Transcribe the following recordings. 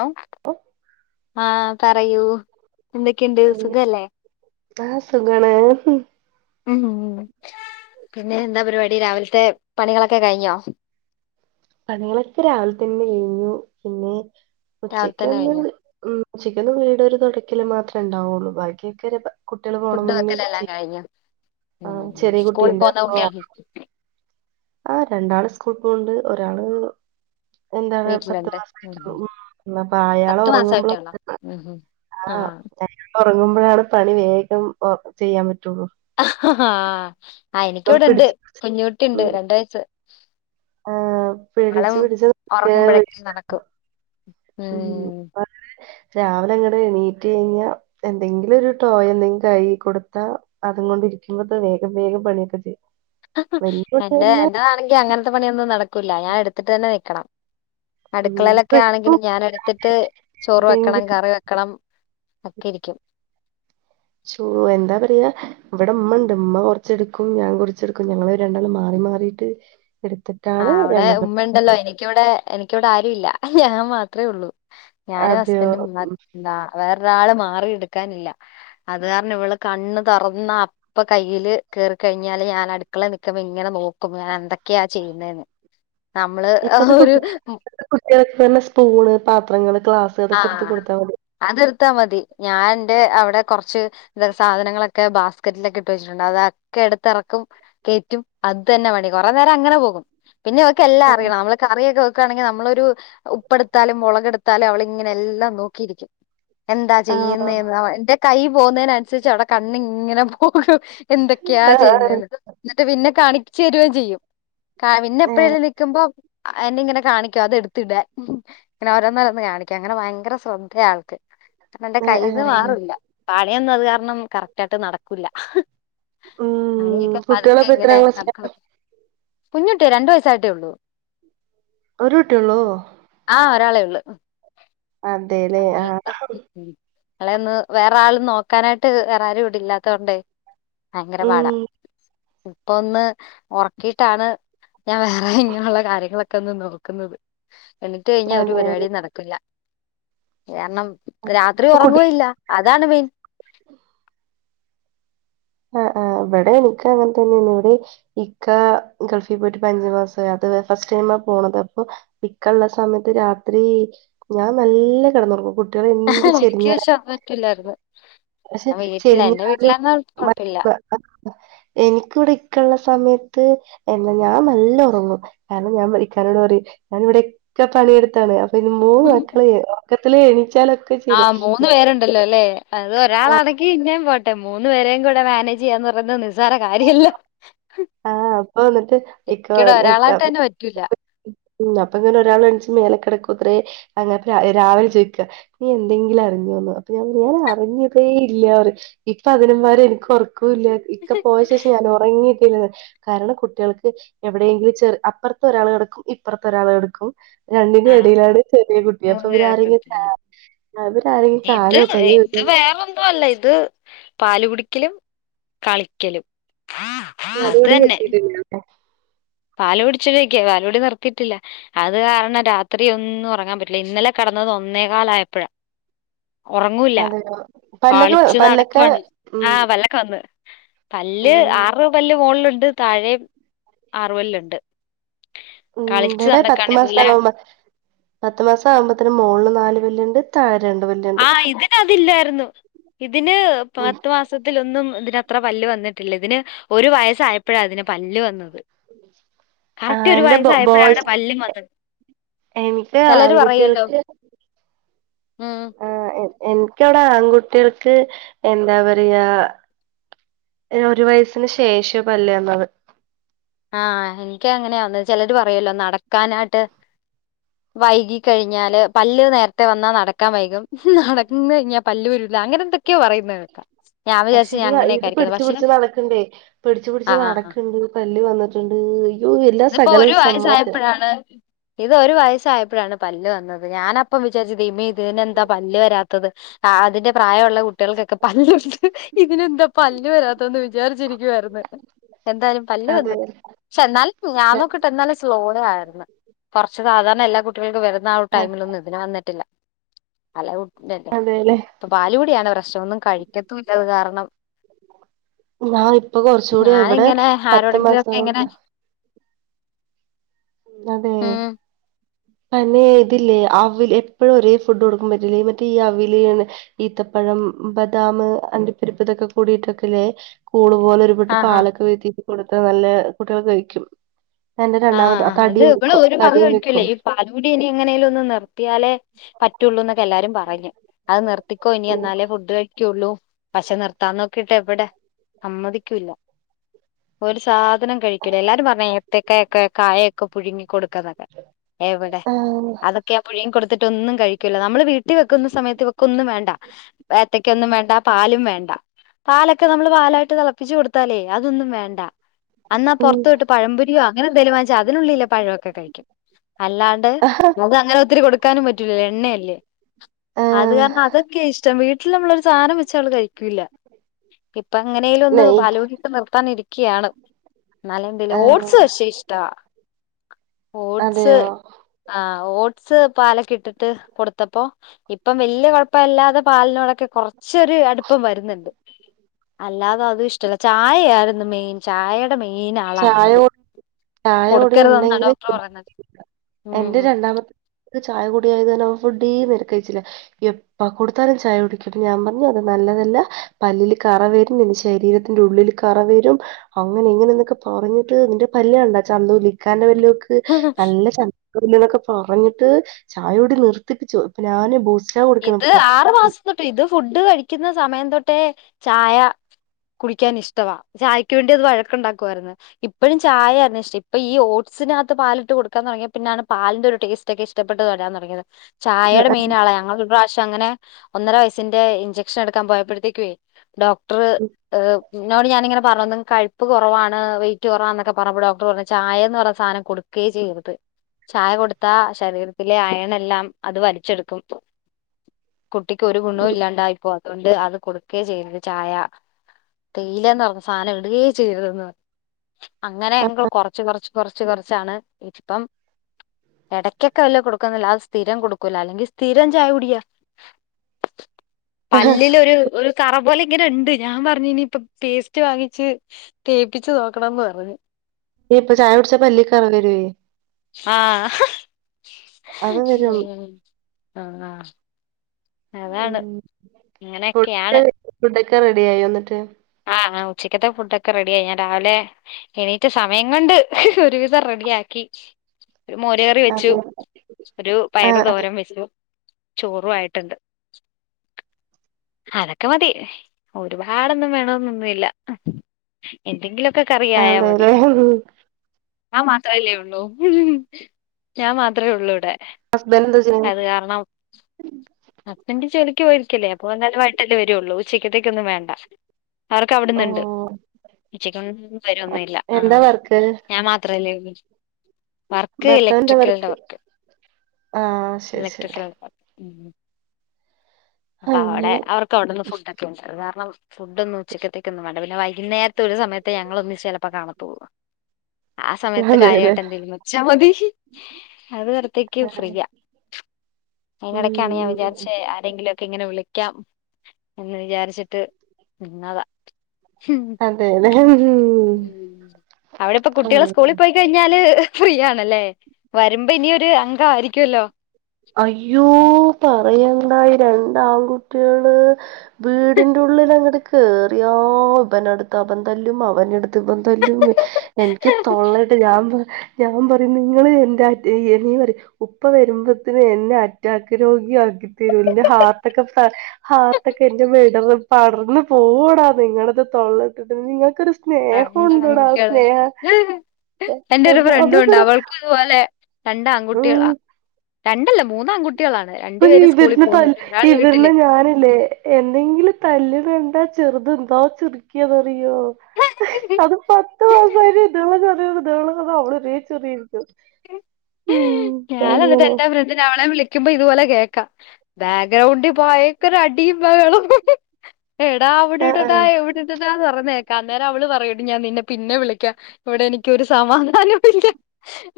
ഹ ആഹ പറയൂ എന്തൊക്കെയുണ്ട് സുഖല്ലേ ആഹ സുഖം ആണ് ഉം പിന്നെ എന്താ പരിപാടി രാവിലത്തെ പണികളൊക്കെ കഴിഞ്ഞോ പണികളൊക്കെ രാവിലെ തന്നെ കഴിഞ്ഞു പിന്നെ രാവിലെ ഉച്ചക്ക് തന്നെ ഒന്ന് കഴിഞ്ഞോ ഉണ്ട് ശെരിക്കും ഒരു തുടക്കൽ മാത്രേ ഉണ്ടാവുള്ളൂ ബാക്കിയ ഒക്ക കുട്ടികള് പോണം ഫുഡ് മുന്നേ വെക്കലെല്ലാം [unintelligible] കഴിഞ്ഞോ ആ ഉം ചെറിയ സ്കൂളിൽ കുട്ടിയുണ്ട് പോകുന്ന അപ്പൊ കുട്ടികൾ ആ രണ്ടാള് സ്കൂൾ പോകണ്ട് ഒരാള് എന്താണ് പത്തു വീട്ടിലുണ്ട് ഉം മാസമായിട്ട് ഒള്ളൂ അയാള് ഉറങ്ങുമ്പോൾ. ആഹ ഉറങ്ങുമ്പോഴാണ് പണി വേഗം ചെയ്യാൻ പറ്റുള്ളൂ ആഹ ആ ഇപ്പം എനിക്കിവിടെ ഉണ്ട് പിടിച്ച് കുഞ്ഞു കുട്ടിണ്ട് ഉം രണ്ട് വയസ് ആ അവൾ പിടിച്ച് പിടിച്ച് നിക്കാ ഉറങ്ങുമ്പോഴക്കേ നടക്കും ഉം രാവിലെ അങ്ങടെ എണീറ്റ് രാവിലെ എണിറ്റു കഴിഞ്ഞാ എന്തെങ്കിലും ഒരു ടോയ് എന്തെങ്കിലും കൈ കൊടുത്താ അത് കൊണ്ട് [unintelligible] എനിക്കുമ്പോയേക്കും വേഗം വേഗം പണി ഒക്കെ തീർക്കും ഹഹഹ എന്റെആണെങ്കിൽ അങ്ങനത്തെ പണിയൊന്നും നടക്കൂില്ല ഞാൻ എടുത്തിട്ട് തന്നെ നൽക്കണം അടുക്കളയിലൊക്കെ ആണെങ്കിലും ഞാൻ എടുത്തിട്ട് ചോറ് വെക്കണം എന്തെങ്കിലും കറി വെക്കണം ഒക്കെ ഇരിക്കും ശോ എന്താ പറയാ ഇവിടെ ഉമ്മഉണ്ട് ഉമ്മ കൊറച്ചെടുക്കും ഞാൻ കുറച്ച്ടുക്കും ഞങ്ങൾ രണ്ടാൾ മാറി മാറി എടുക്കും മാറിട്ട് ആഹ അവിടെ ഉമ്മ ഉണ്ടല്ലോ എനിക്കിവിടെ എ ആരുല്ല ഞാൻ മാത്രേ ഉള്ളൂ ഞാനും അതെയോ ഹസ്ബൻറും ഉം വേറൊരാ മാറി എടുക്കാൻ ഇല്ല അത് കാരണം ഇവള് കണ്ണുതുറന്നാൽ അപ്പൊ കയ്യിൽ കേറി കഴിഞ്ഞാല് ഞാൻ അടുക്കളെ നിക്കുമ്പോ ഇങ്ങനെ നോക്കും ഞാൻ എന്തൊക്കെയാ ചെയ്യുന്നതന്ന് നമ്മള് ആ ഇപ്പത്തെ ഒരു കുട്ടി ഇപ്പത്തെ സ്പൂണ് പാത്രങ്ങൾ ഗ്ലാസ് അതൊക്കെ എടുത്ത കൊടുത്താൽ മതി കൊടുത്താ മതി ഞാൻ എന്റെ അവിടെ കുറച്ച് ഇതൊക്കെ സാധനങ്ങളൊക്കെ ബാസ്ക്കറ്റിലൊക്കെ ഇട്ട് വെച്ചിട്ടുണ്ട് അതൊക്കെ എടുത്തിറക്കും കയറ്റും അത് തന്നെ പണി കൊറെ നേരം അങ്ങനെ പോകും പിന്നെ വെക്കെ എല്ലാം അറിയണം നമ്മള് കറിയൊക്കെ വെക്കുകയാണെങ്കിൽ നമ്മള ഒരു ഉപ്പ എടുത്താലും മുളകെടുത്താലും അവ എല്ലാം നോക്കിയിരിക്കും എന്താ ആഹ് ചെയ്യുന്നന്ന് എന്റെ കൈ പോകുന്നതിനന്നുസരിച്ച് അവിടെ കണ്ണിങ്ങനെ പോകും എന്തൊക്കെയാ ചെയ്യുന്നത് ആഹ് എന്നിട്ട് പിന്നെ കാണിച്ച് തരുകയും ചെയ്യും പിന്നെ ഏഹ് എപ്പഴെല്ലാം നിക്കക്കുമ്പോ എന്നെ ഇങ്ങനെ കാണിക്കോ അത് എടുത്തിടാ ഇങ്ങനെ ഓരോന്നല്ല ഒന്ന് കാണിക്കും അങ്ങനെ ഭയങ്കര ശ്രന്തയാൾക്ക് കാരണം എന്റെ ഏഹ് കയ്യിൽന്ന് ഏഹ് മാറില്ല അത് കാരണം കറക്റ്റ് ആയിട്ട് നടക്കൂല്ല ഉം അയിന്പതുക്കെ കുട്ടികളപ്പോ എങ്ങനെ എത്രാം ക്ലാസ്സിലാ നടക്ക കുഞ്ഞുകുട്ടിയാ രണ്ട് വയസായിട്ടേ ഉള്ളൂ ഒരു കുട്ടിയള്ളൂ ആ ഒരാളെ ഉള്ളൂ അതെല്ലേ ആ അളെന്ന് വേറെ ആൾ നോക്കാനായിട്ട് വേറെ ആരും ഇവിടില്ലാത്തൊണ്ടേ ഭയങ്കര പാടാ ഉം. ഇപ്പ ഒന്ന് ഉറക്കിട്ടാണ് ഞാൻ വേറെ ഇങ്ങനെയുള്ള കാര്യങ്ങളൊക്കെ ഒന്ന് നോക്കുന്നത് എണിറ്റു കഴിഞ്ഞൽ ഒരു പരിപാടി അതേല്ലേ. നടക്കില്ല കാരണം രാത്രി അപ്പൊ കുട്ടി ഉറങ്ങുവയില്ല അതാണ് മൈ ൻ ആഹ് ആ ഇവിടെ എനിക്ക് അങ്ങനെ ഇക്ക ഗൾഫിൽ പോയിട്ട് അഞ്ച് മാസായി അത് ഫസ്റ്റ് ടൈ മാ പോണത് അപ്പോ ഇക്കള്ള സമയത്ത് രാത്രി ഞാൻ നല്ല കെടന്നൊറങ്ങും കു കുട്ടികൾ എന്ത് എനിക്ക് ചെരിഞ്ഞ പക്ഷെ അത് പറ്റൂലായിരുന്നു പക്ഷെ ഞാൻ വീട്ടിലാ എന്റെ ശരിഞ്ഞാലും വീട്ടിലായിരുന്ന മ കുഴപ്പമില്ല എനിക്കിവിടെ ഇക്കുള്ള സമയത്ത് എാ ഞാൻ നല്ല ഉറങ്ങും കാരണം ഞാൻ ഇക്കാനോട് പറയും. ഞൻ ഇവിടെൊക്കെ പണിയെടുത്താണ് അപ്പൊ ഇന്ന് മൂന്ന് ഉം മക്കളക്കളെ മൊ ആഹ് മൂന്ന് പേരുണ്ടല്ലോ അല്ലേ അത് ഒരാൾ ആണെങ്കി പിന്നേ മറ്റെ മൂന്നു പേരും കൂടെ മാനേജ് ചെയ്യാന്ന് പറഞ്ഞ നിസാര കാര്യല്ല. ആഹ് അപ്പൊ എന്നിട്ട് എനിക്കിടെ ഒരാളായിട്ടെന്നെ പറ്റൂല. ഉ അപ്പൊ ഇങ്ങനെ ഒരാൾ എണച്ച് മേല കിടക്കൂ ഇത്രേ അ രാവിലെ ചോദിക്കുക നീ എന്തെങ്കിലും അറി അപ്പൊ ഞാൻ പറൻ അറിഞ്ഞതേ ഇല്ലപറയും ഇപ്പൊ അതിനന്മാരെ എനി [unintelligible] ഇക്കെ പോയ ശേഷം ഞാൻ ഉറങ്ങി കാരണം കുട്ടികൾക്ക് എവിടെയെങ്കിലും ചെറ അപ്പുറത്ത ഒരാൾക്കി ഇപ്പറത്തെ ഒരാൾ കെ ടക്കും രണ്ടിന്റെ ആഹ് ഇടയിലാണ് ചെറിയ കുട്ടി അപ്പൊ മൂന്ന് ഇവര് പേരുണ്ട് ആരെങ്കിലും അവര് ആരെങ്കിലും കാലോ കയ വെക്കും. അത് പാല് കുടിക്കലും കളിക്കലും. [unintelligible] [unintelligible] പാലോടി നിർത്തിട്ടില്ല അത് കാരണം രാത്രി ഒന്നും ഉറങ്ങാൻ പറ്റില്ല ഇന്നലെ കട [unintelligible] ഒന്നേ കാലയപ്പഴ. ഉറങ്ങൂല്ല അതെയോ പല്ലൊക്കെ കളിച്ചു പല്ലൊക്കെ നടടക്ക ഉം ആഹ് പല്ലൊക്കെവന്ന്. പല്ല് ഉം ആറ് പല്ല് മുകളിലുണ്ട് താഴെ ആറ പല്ലുണ്ട്. കളിച്ച് ഇടെ പത്തു മാസം നടക്കാണെങ്കില് ആകുമ്പ പത്തു മാസ ആകുമ്പോത്തന് മോളില് നാല് പല്ല്. ആഹ് ഇതിനതില്ലായിരുന്നു ഇതിന് ഉം പത്ത് മാസത്തിലൊന്നും അത്ര പല്ല് വന്നിട്ടില്ല ഇതിന് ഒരു വയസായപ്പഴാ അതിന് പല്ല് വന്നത്. കററ്റ് ആഹ് ഒരു എന്റെ ബോ വയസ്സായപ്പോഴ അവിടെ ബോയ്സ് പല്ലും വന്നത്. എനിക്ക് ആൺകുട്ടികൾക്ക്. മ് ആഹ് എനിക്കവിടെ ആൺകുട്ടികൾക്ക് എന്താ പറയാ ഒരു വയസിന് ശേഷം പല്വന്നത്. ആഹ എനിക്ക് അങ്ങനെയന്ന് ചിലര് പറയല്ലോ നടക്കാനായിട്ട്. വൈകികഴിഞ്ഞാല് പല്ല് നേരത്തെ വന്നാൽ നടക്കാൻ വൈകും നടക്കന്ന് കഴിഞ്ഞാൽ പല്ല് ല്ല അങ്ങനെ ന്തൊക്കെയോ പറയുന്നത് കേക്കാ. പക്ഷെ ഇത് ഇത് പിടിച്ചച്ച് പിടിച്ച്ു നടക്ണ്ടെയ് പിടിച്ചു പിടിച്ച് ആഹ് നടക്കണ്ട് പല്ല് വന്ന [unintelligible] ഇതിപ്പോ ഒരു വയസ്സായപ്പോഴാണ്. ഇത് ഒരു വയസ്സയപ്പോഴാണ് പല്ല് വന്നത് ഞാനപ്പം വിചാരിച്ചു ദൈവമേ ഇതിനെന്താ പല്ല് വരാത്തത്. ആ അതിന്റെ പ്രായം. ള്ള കുട്ടികൾക്കൊക്കെ പല്ലല്ുണ്ട് ഇതിനെന്താ പല്ലല് വരാത്തന്ന് വിചാരിച്ചിരിക്കുവായിന്ന്. എന്തായാലും പല്ല് വന്നു അതെ പക്ഷെ എന്നാൽ ഞാൻ നോക്കിട്ട് എന്നാലും സ്ലോല ആയിന്ന് കുറച്ച് സാധാരണ എല്ലാ കുട്ടികൾക്കും വര ടൈമിലൊന്നും ഇതിന്വന്നിട്ടില്ല അല്ല ഇല്ലല്ലേ അതെല്ലെ ഇപ്പൊ പാലു കുടിയാണ് പ്രശനം ഒന്നും കഴിക്കത്തുല്ലത് കാരണം. ഞാൻ ഇപ്പൊ കൊറച്ചുകൂടി ഇവിടെ ഞാനിങ്ങനെ പത്ത് മാസം ആരോടെങ്കിലൊക്കെ ഇങ്ങനെ ആവുമ്പോ അതെ ഉം അന്നെ ഇതില്ലേ അവൽ എപ്പോഴും ഒരേ ഫുഡ് കൊടുക്കാൻ പറ്റില്ലേ മറ്റേ ഈ അവൽ ഈത്തപ്പ ഴം ബദാമ് അണ്ടിപ്പരിപ്പ് ഇതൊക്കെ കൂടി ഇട്ടിട്ടില്ലേ [unintelligible] പോലെ ഒരു [unintelligible] ആഹ് പാലൊക്കെ [unintelligible] കൊടുത്താ നല്ല കുട്ടികൾ കഴിക്കും എന്റെ രണ്ടാമത്തെ ആഹ് അത് ഇവള് ഒരു വക കഴിക്കൂല്ലേ ഈ പാല്കൂടി ഇനി എങ്ങനേലും ഒന്ന് നിർത്തിയാലേ പറ്റുള്ളൂന്നൊക്കെ പ്പെല്ലാരും പറഞ്ഞു അത് നിറ് നിർത്തിക്കോ ഇനി എന്നാലേ ഫുഡ് കഴിക്കുള്ളൂ പക്ഷെ നിർത്താൻ നോക്കിട്ടേവിടെ സമ്മതിക്കൂല്ല. ഒരു സാധനം കഴിക്കുല്ല എല്ലാരും പറഞ്ഞു ഏത്തക്കാ ക്കെ ക്കെ കായൊക്കെ പുഴുങ്ങി കൊടുക്കാന്നത്ര എവിടെ? ആഹ് അതൊക്കെ ആ പുഴുങ്ങി കൊടുത്തിട്ട് ത്തെ ഒന്നും കഴിക്കില്ല നമ്മള് വീട്ടിവെക്കുന്ന സമയത്ത് ഇവക്കൊന്നും വേണ്ട. ഏത്തയ്ക്കയൊന്നും വേണ്ട. പാലും വേണ്ട. പാലൊക്കെ നമ്മള് പാലായിട്ട് തെളപ്പിച്ച് കൊടുത്താലേ അതൊന്നും വേണ്ട. എന്നാ ഉം പൊറത്ത് പോയിട്ട് പഴംപൊരിയോ അങ്ങനെ എന്തേലും വാങ്ങിച്ചാ അതിനുള്ളിലെ പഴൊക്കെ കഴിക്കും. അല്ലാണ്ട് മ്മക്ക് അങ്ങനെ ഒത്തിരി കൊടുക്കാനും പറ്റൂലല്ലൊ എണ്ണയല്ലേ. അത് കാരണം ആഹ് അതൊക്കെയാ ഇഷ്ടം വീട്ടിൽ നമ്മളൊരു സാധനം വെച്ചാല് അവള് കഴിക്കൂലാ. ഇപ്പൊ എങ്ങനേലും ഒന്ന് നെയ് പാലുകുടി ഇപ്പൊ നിർത്താനിരി ക്കയാണ്. എന്നാലും എന്തേലും ആഹ് ഓട്സ് പക്ഷേ ഇഷ്ടവാ ഓട്സ് അതെയോ ആ ഓട്സ് പാലൊക്കെ ഇട്ടിട്ട് കൊടുത്തപ്പോ ഇപ്പം വലിയ കൊഴപ്പമില്ലാതെ പാലിനോടൊക്കെ കൊറ്ച്ച് കൊറച്ചൊരു അടുപ്പം വരുന്നുണ്ട്. അല്ലാതെ അതും ഇഷ്ടല്ല. ചായയായിരുന്നു മെയിൻ. ചായയുടെ മെയിൻ ആളായിരുന്നു ചായ അത്. കൂടി- ചായ കുടി കൊടുക്കരുതെന്നാണ് ഡോക്ടർ ഉണ്ടെങ്കില് പറയുന്നേ എന്റെ രണ്ടാമത്തെ ചായ കുടിയായത് കാരണം ഫുഡേ ഇതുവരെ കഴിച്ചില്ല. എപ്പ കൊടുത്താലും ചായ കുടിക്കും ഞാൻ പറഞ്ഞു അത് നല്ലല്ല നല്ലതല്ല പല്ലിൽ കറ വരും. നിന്റെ ശരീരത്തിന്റെ ഉള്ളില് കറ വരും. അങ്ങനെ എങ്ങനെനൊക്കെപറ പറഞ്ഞിട്ട് നിന്റെ പല്ല് കണ്ടാ ചന്തുല്ല ഇക്കാന്റെ പല്ലൊക്ക് നിനക്ക് നല്ല ചന്തൊക്കെണ്ട്ന്ന് പറഞ്ഞിട്ട് ചായോടി നിർത്തിപ്പിച്ചു. ഇപ്പ ഞാന് ബൂസ്റ്റ്‌ ഇത് ആറു മാസം തൊട്ട് ഇത് ഫുഡ് കഴിക്കുന്ന സമയം തൊട്ടേ ചായ കുടിക്കാൻ ഇഷ്ടവാ. ചായക്ക് വേണ്ടി അത് വഴക്കുണ്ടാക്കുായിരുന്നു. ഇപ്പഴും ചായ ആരുന്നു ഇഷ്ടം. ഇപ്പൊ ഈ ഓട്സ് ഓട്സിനാത്ത് പാലിട്ട് കൊടുക്കാൻ തൊടങ്ങിയേ പിന്നാണ് പാലിന്റെ ഒരു ടേസ്റ്റ് ഒക്കെ ഇഷ്ടപെട്ട് വരാൻ തൊടങ്ങിയത് ചായയുടെ മെയിനാളാ ഞങ്ങള് അങ്ങനെ ഒന്നര വയസ്സിന്റെ ഇൻജെക്ഷൻ എടുക്കാൻ പോയപ്പഴ്ത്തേക്കുവേ ഡോക് ക്ടർ ഡോക്ടർ നോട് ഞാനിങ്ങനെ പറ പറഞ്ഞന്ന കഴ്പ്പ് കുറവാണ് വെയിറ്റ് കുറവാന്നൊക്കെപറഞ്ഞ്പ്പോ ഡോക്ടർ പറഞ്ഞ് ചായേന്ന് പറഞ്ഞ സാനം കൊടുക്ക്യേ ചെയ്യരുത് ചായ കൊടുത്താ ശരീരത്തിലെ അയണെല്ലാം അത് വലിച്ചെടുക്കും കുട്ടിക്ക് ഒരു ഗുണവും ഇല്ലാണ്ടായിപ്പോകും അതുകൊണ്ട് അത് കൊടുക്കേ ചെയ്യരുത് ചായ തേയിലാന്ന് പറഞ്ഞ സാധനം ഇടുകയേ ചെയ്രുതെന്ന് പറ്ഞ്ഞ് അങ്ങനെ ഞങ്ങള് കൊറച്ച് കൊറച്ച് കൊറച്ച് കൊറച്ചാണ് ഇപ്പം എടയ്ക്കൊക്കെ വെല്ല കൊടുക്കുന്നില്ല അത് സ്ഥിരം കൊടുക്കൂല അല്ലെങ്കിൽ സ്ഥിരം ചായ കുടിയാ. പല്ലിൽ ഒരു ഒരു കറ പോലെ ഇങ്ങനെണ്ട് ഞാൻ പറഞ്ഞിനി ഇപ്പം പേസ്റ്റ് വാങ്ങിച്ച് തേപ്പിച്ച് നോക്കണംന്ന് പറഞ്ഞ് ഞീപ്പം ചായ കുടിച്ചാ പല്ലി കറ വരുവേ ആ അത് വരും ഉം ആ ആ അതാണ്. ഉം അങ്ങനെയൊക്കെയാണ്. ഒക്കെ റെഡി ആയോന്നട്ട്? ആ ആ ഉച്ചക്കത്തെ ഫുടൊക്കെ റെഡിയായി. ഞാൻ രാവിലെ എണീറ്റ് സമയം കൊണ്ട് ഒരു വിധം റെഡിയാക്കി. ക്ക് ഒരു മോര് കറി വെച്ചു. അതെ ഒരു ആ പയറ് തോരൻ വെച്ചു ചോറും ആയിട്ട്ണ്ട്. അതൊക്കെ മതി. ഒരുപാടൊന്നും വേണ വേണോന്നൊന്നില്ല. എന്തെങ്കിലുമൊക്കെ കറിയായാ മതി. അതെല്ലേ ഞാൻ മാത്രമല്ലേ ഒള്ളൂ. ഞാൻ മാത്രമേ ഒള്ളൂ ഇവിടെ. ഹസ്ബൻഡ് എന്താ ചെയ്യണെ അത് കാരണം അപ്പന്റെ ജോലി ക്ക് പോയിരിക്കല്ലേ അപ്പൊ വന്നാലും വൈകിട്ടല്ലേ വരുവൊള്ളൂ. ഉച്ചയ്ക്കത്തേക്കൊന്നും വേണ്ട. അവർക്ക് അവിടുന്നുണ്ട്. ഓ ഉച്ചക്കൊന്നും വരൊന്നുമില്ല. ആ എന്താ വർക്ക് ഞാൻ മാത്രല്ലേള്ളൂ വർക്ക് ഇലക്ട്രിക്കലിന്റെ വർക്ക്. ആ ശരി ശരി. ഇലക്ട്രിക്കലിൻ്റെ [inaudible] അപ്പൊ അവിടെ അങ്ങനെ അവർക്ക് അവിടെന്ന് ഫുടൊക്കെ ഒണ്ട്. അത് കാരണം ഫുഡ് ഒന്നും ഉച്ചത്തേക്കൊന്നും വേണ്ട പിന്നെ വൈകുന്നേരത്തെ ഒരു സമയത്തേ ഞങ്ങൾ ഒന്നിച്ച് ചിലപ്പോ കാണത്തുള്ളൂ ആ സമയത്ത് അതെല്ലേ കാര്യമായിട്ട് എന്തെങ്കിലും വെച്ചാ മതി അത് വരത്തേക്കും ഫ്രീയാ അയിനിടൊക്കാണ് ഞാൻ ഉം വിചാരിച്ച ആരെങ്കിലും ഒക്കെ ഇങ്ങനെ വിളിക്കാം എന്ന് വിചാരിച്ചിട്ട് നിന്നതാ ഉം. അതെതെ ഉം ഉം. അവിടെ ഇപ്പ കുട്ടികളെ സ്കൂളിൽ പോയിക്കഴിഞ്ഞാല് ഫീ ആണല്ലേ വരുമ്പോ ഇനിയൊരു അംഗമായിരിക്കുമല്ലോ അയ്യോ പറയണ്ടായി രണ്ടാൺകുട്ടികള് വീടിന്റെ ഉള്ളിൽ അങ്ങട് കേറിയോ ഇവനടുത്ത് അവൻ തല്ലും അവനടുത്ത് ഇവൻ തല്ലുന്ന് എനിക്ക് തോള്ളട്ട് ഞാൻ ഞാൻ പറയും നിങ്ങള് എന്ത ഇീ പറ ഉപ്പ വരുമ്പോ എന്നെ അറ്റാക്ക് രോഗിയാക്കി തീരൂന്റെ ഹാർട്ടൊക്കെ ഹാർട്ടൊക്കെ എന്റെ മേട പടർന്നു പോവുടാ നിങ്ങളുടെത് തൊള്ളിട്ടിട്ട് നിങ്ങൾ ക്ക രണ്ട് സ്നേഹമുണ്ടോടാ ആൺകുട്ടികള് സ്നേഹ എന്റെ ഒരു ഫ്രണ്ടും ഉണ്ട് അവൾക്കും ഇതുപോലെ രണ്ട് ഉം ആൺകുട്ടികളാ രണ്ടല്ല മൂന്ന് ആൺകുട്ടികളാണ് ഇപ്പ രണ്ടുപേര് സ്കൂളിൽ ഇവരുന്ന് ത പോകുന്നുണ്ട് ഒരാള് ഇവരുന്ന് ഞാനല്ലേ എന്തെങ്കിലും തല്ലുന്നത് കണ്ടാ ചെറുത് എന്താ ചിറിക്കിയാനറിയോ വീട്ടില് അത് പത്ത് മാസ ദണ ചെറിയ ദണ അവള് ചെറി [unintelligible] യയിരിക്കു ഞാൻ എന്നിട്ട് എന്റെ വ്രതത്തിന് അവളെ വിളിക്ക ക്കുമ്പം ഇതുപോലെ കേക്കാം ബാക്ക്ഗ്രൗണ്ടിൽ ഭയങ്കര അടിയും ബഹളവും എടാ അവിടെ ആഹ് ആഹ് ഇടടാഎവിടെ ഇടടാ പറഞ്ഞേക്കാം അന്നേരം അവള് പറയും ഞാൻ നിന്നെ പിന്നെ വിളിക്കാം ഇവിടെ എനിക്കൊരു സമാധാനവുമില്ല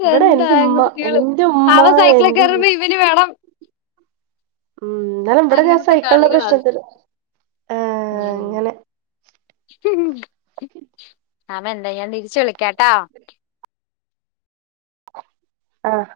ഇവിടെ എന്റെ ആ ഉമ്മ എന്റെ ഉമ്മ നാളെ സൈക്കിളൊക്കെ എന്റെ കേറുമ്പോ ഇവന് വേണം ഉ എന്നാലും ഇവിടെ അങ്ങനത്തെ സഹിക്കുള്ള കളികളാണ് പ്രശ്നത്തില് ആഹ അങ്ങനെ അവ എന്താൻ തിരിച്ചു വിളിക്കാട്ടോ ആഹ്